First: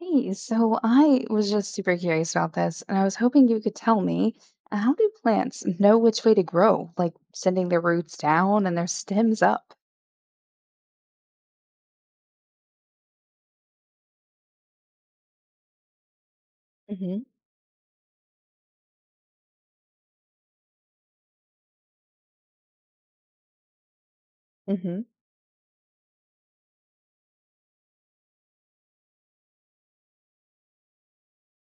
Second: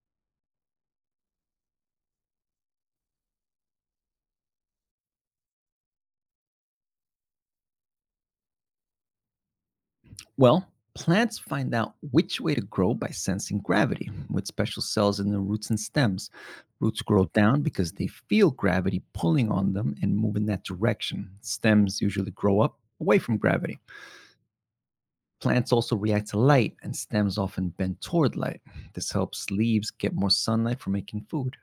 Hey, so I was just super curious about this, and I was hoping you could tell me how do plants know which way to grow, like sending their roots down and their stems up? Well, plants find out which way to grow by sensing gravity with special cells in the roots and stems. Roots Hmm. grow down because they feel gravity pulling on them and move in that direction. Stems usually grow up away from gravity. Hmm. Plants also react to light, and stems often bend toward light. This helps leaves get more sunlight for making food.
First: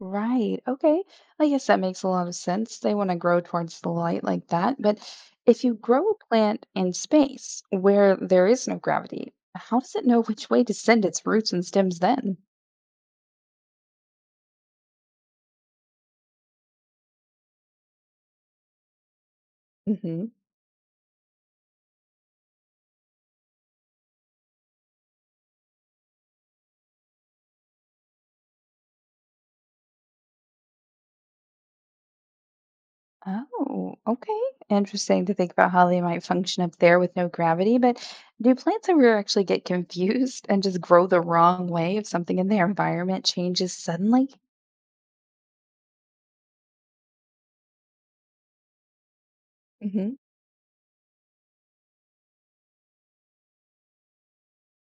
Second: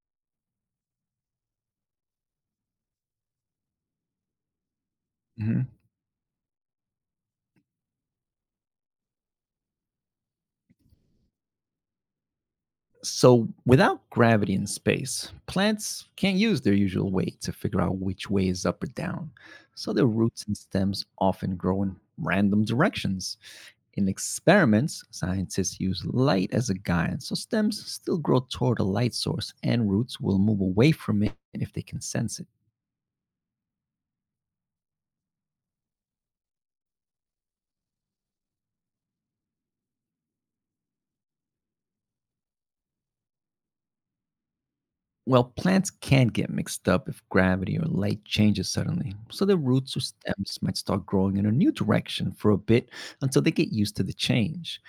Right. Okay. I guess that makes a lot of sense. They want to grow towards the light like that. But if Mhm. you grow a plant in space where there is no gravity, how does it know which way to send its roots and stems then? So, without gravity in space, plants can't use their usual weight to figure out which way is up or down. So, their roots and stems often grow in random directions. In experiments, scientists use light as a guide, so stems still grow toward a light source and roots will move away from it if they can sense it. Oh, okay. Interesting to think about how they might function up there with no gravity. But do plants ever actually get confused and just grow the wrong way if something in their environment changes suddenly? Well, plants can get mixed up if gravity or light changes suddenly, so their roots or hmm stems might start growing in a new direction for a bit until they get used to the change.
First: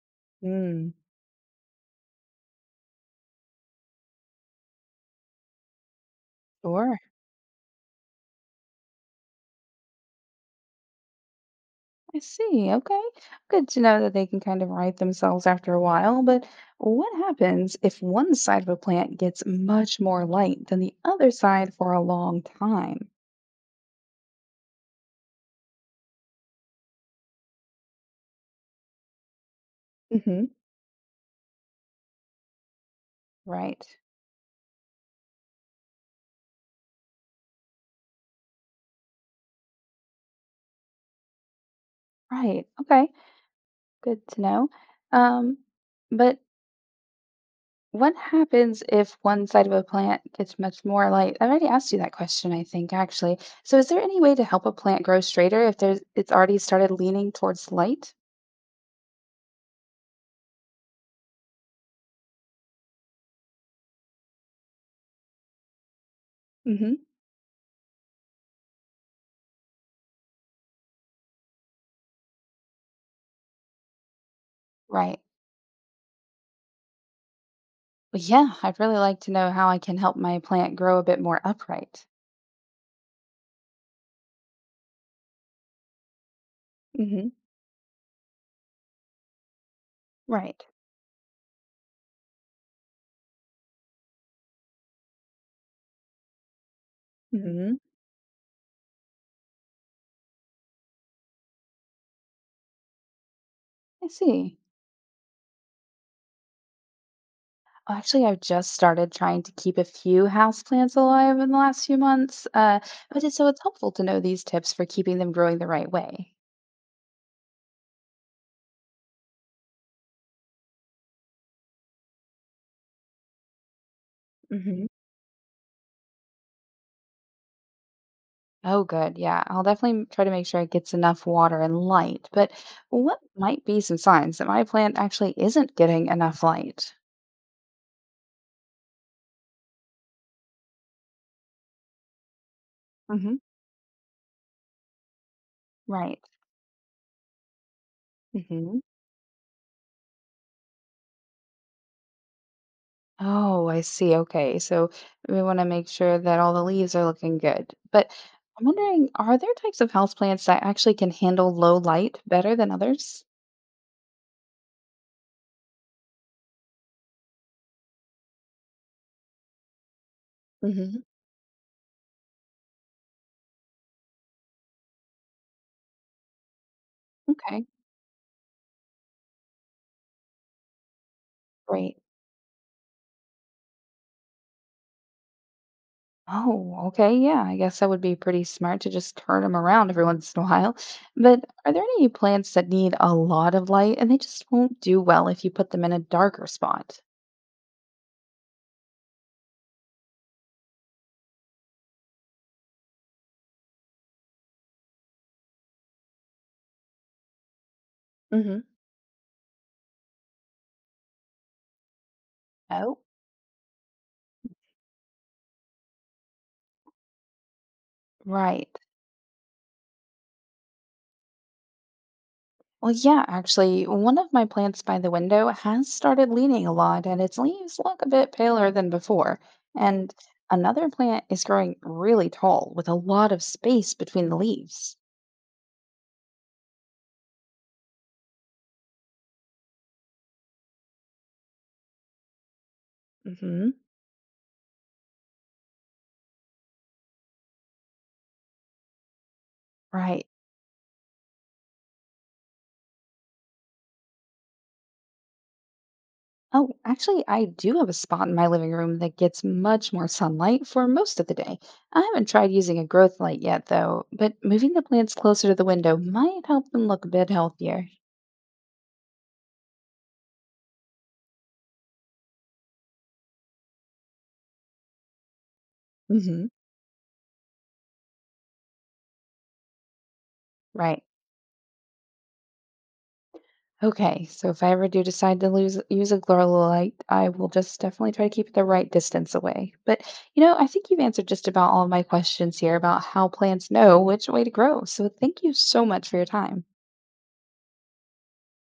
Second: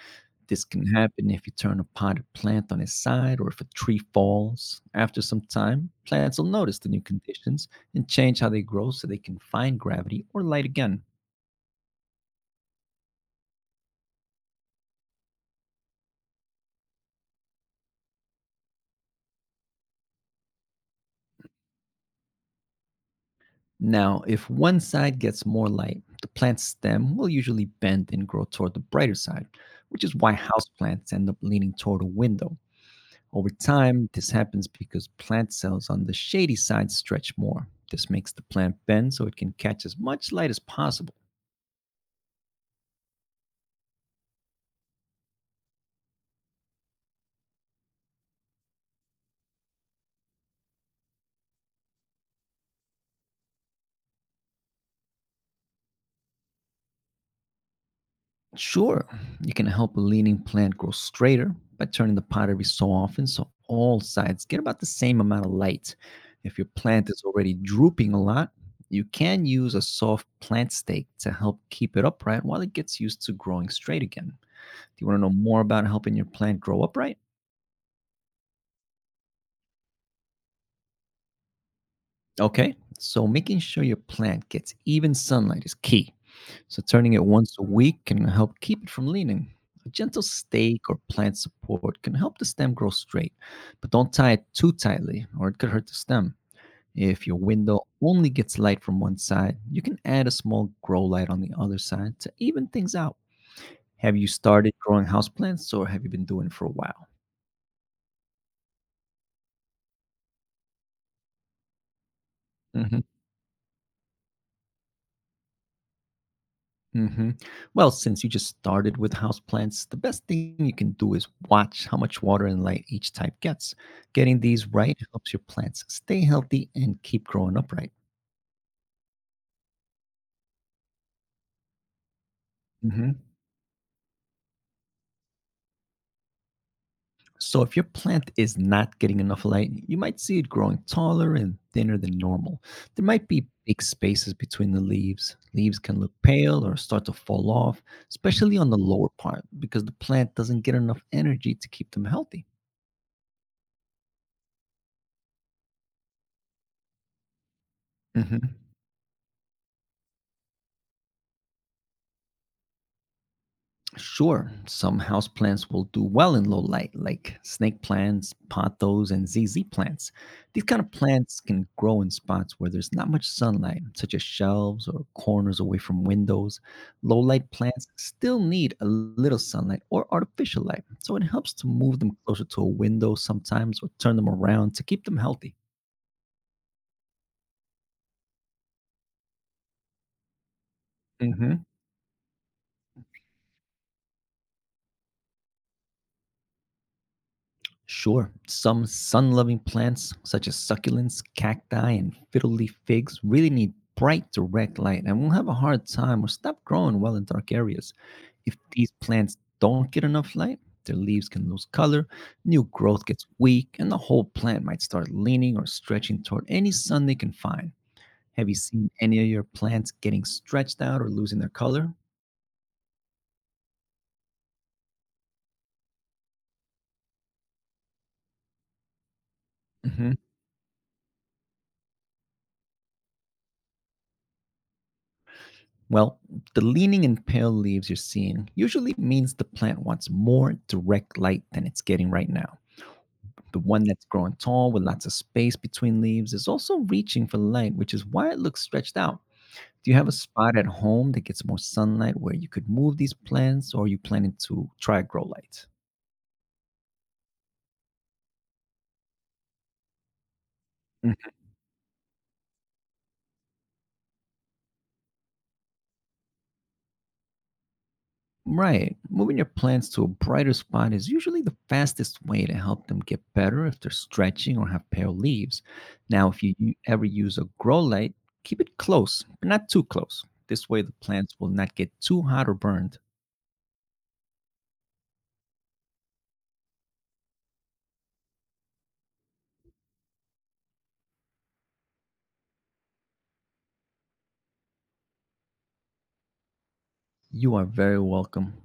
This can Mm, happen if you turn a potted plant on its side or if a tree falls. After some time, plants will notice the new sure. conditions and change how they grow so they can find gravity or light again. I see. Okay. Good to know that they can kind of right themselves after a while. But what happens if one side of a plant gets much more light than the other side for a long time? Now, if one side gets more light, the plant's stem will usually bend and grow toward the brighter side, which is why Hmm. houseplants end up leaning toward a window. Over Right. time, this happens because plant cells on the shady side stretch more. This makes the plant bend so it can catch as much light as possible. Right. Okay. Good to know. Um, but What happens if one side of a plant gets much more light? I've already asked you that question, I think, actually. So is there any way to help a plant grow straighter if there's it's already started leaning towards light? Sure, you can help a leaning plant grow straighter by turning the pot every so often so all sides get about the same amount of light. If your Hmm. plant is already drooping a lot, you can use a soft plant stake to help keep it upright while it gets used to growing straight again. Do you want Right. to know more about helping your plant grow upright? Well, yeah, I'd really like to know how I can help my plant grow a bit more upright. Okay, so making sure your plant gets even sunlight is key. So turning it Hmm. once a week can help keep it from leaning. A gentle Right. stake or plant support can help the stem grow straight, but don't tie it too tightly or it could hurt the stem. If your Hmm. window only gets light from one side, you can add a small grow light on the other side to even things out. I Have you see. started growing houseplants or have you been doing it for a while? Oh, actually, I've just started trying to keep a few houseplants alive in the last few months, Mhm. but it's helpful to know these tips for keeping them growing the right way. Hmm. Well, since you just started with houseplants, the best thing you can do is watch how much water and light each type gets. Getting these Hmm. right helps your plants stay healthy and keep growing upright. Oh, good. Yeah, I'll definitely try to make sure it gets enough water and light. But Hmm. what might be some signs that my plant actually isn't getting enough light? So, if your plant is not getting enough light, you might see it growing taller and thinner than normal. There might Hmm. be big spaces between the leaves. Leaves can look Right. pale or start to fall off, especially on the Hmm. lower part, because the plant doesn't get enough energy to keep them healthy. Oh, I see. Okay. So we want to make sure that all the leaves are looking good. But Mhm. I'm wondering, are there types of houseplants that actually can handle low light better than others? Sure, some house plants will do well in low light, like snake plants, pothos, and ZZ plants. These kind of Hmm. plants can grow in spots where there's not much sunlight, such as shelves or corners away from windows. Low light Okay, plants still need a little sunlight or artificial light, so it helps to great. move them closer to a window sometimes or turn them around to keep them healthy. Oh, okay. Yeah, I guess that would be pretty smart to just turn them around every once in a while. But Hmm. are there any plants that need a lot of light and they just won't do well if you put them in a darker spot? Sure, some sun loving plants such as succulents, cacti, and fiddle leaf figs really need bright direct light and will have a hard time or stop growing well in dark areas. If Hmm. these plants don't get enough light, their leaves can lose color, new Oh, growth gets weak, and the whole plant might start leaning or stretching toward any sun they can find. Have you right. seen any of your plants getting stretched out or losing their color? Well, yeah, actually, one of my plants by the window has started leaning a lot and its leaves look a bit paler than before. Mm-hmm. And another plant is growing really tall with a lot of space between the leaves. Well, the leaning and pale leaves you're seeing usually means the plant wants more direct light than it's getting right now. The Hmm. one that's growing tall with lots of space between leaves is also reaching for light, which is why it looks stretched out. Do you have a Right. spot at home that gets more sunlight where you could move these plants or are you planning to try grow lights? Oh, actually, I do have a spot in my living room that gets much more sunlight for most of the day. I haven't tried using a growth light yet, though, but moving the plants closer to the window might help them look a bit healthier. Right. Moving your plants to a brighter spot is usually the fastest way to help them get better if they're stretching or have pale leaves. Now, if Hmm. you ever use a grow light, keep it close, but not too close. This way, the Right. plants will not get too hot or burned. Okay, so if I ever do decide to use a grow light, I will just definitely try to keep it the right distance away. But, you know, I think you've answered just about all of my questions here about how plants know which way to grow. So thank you so much for your time. You are very welcome.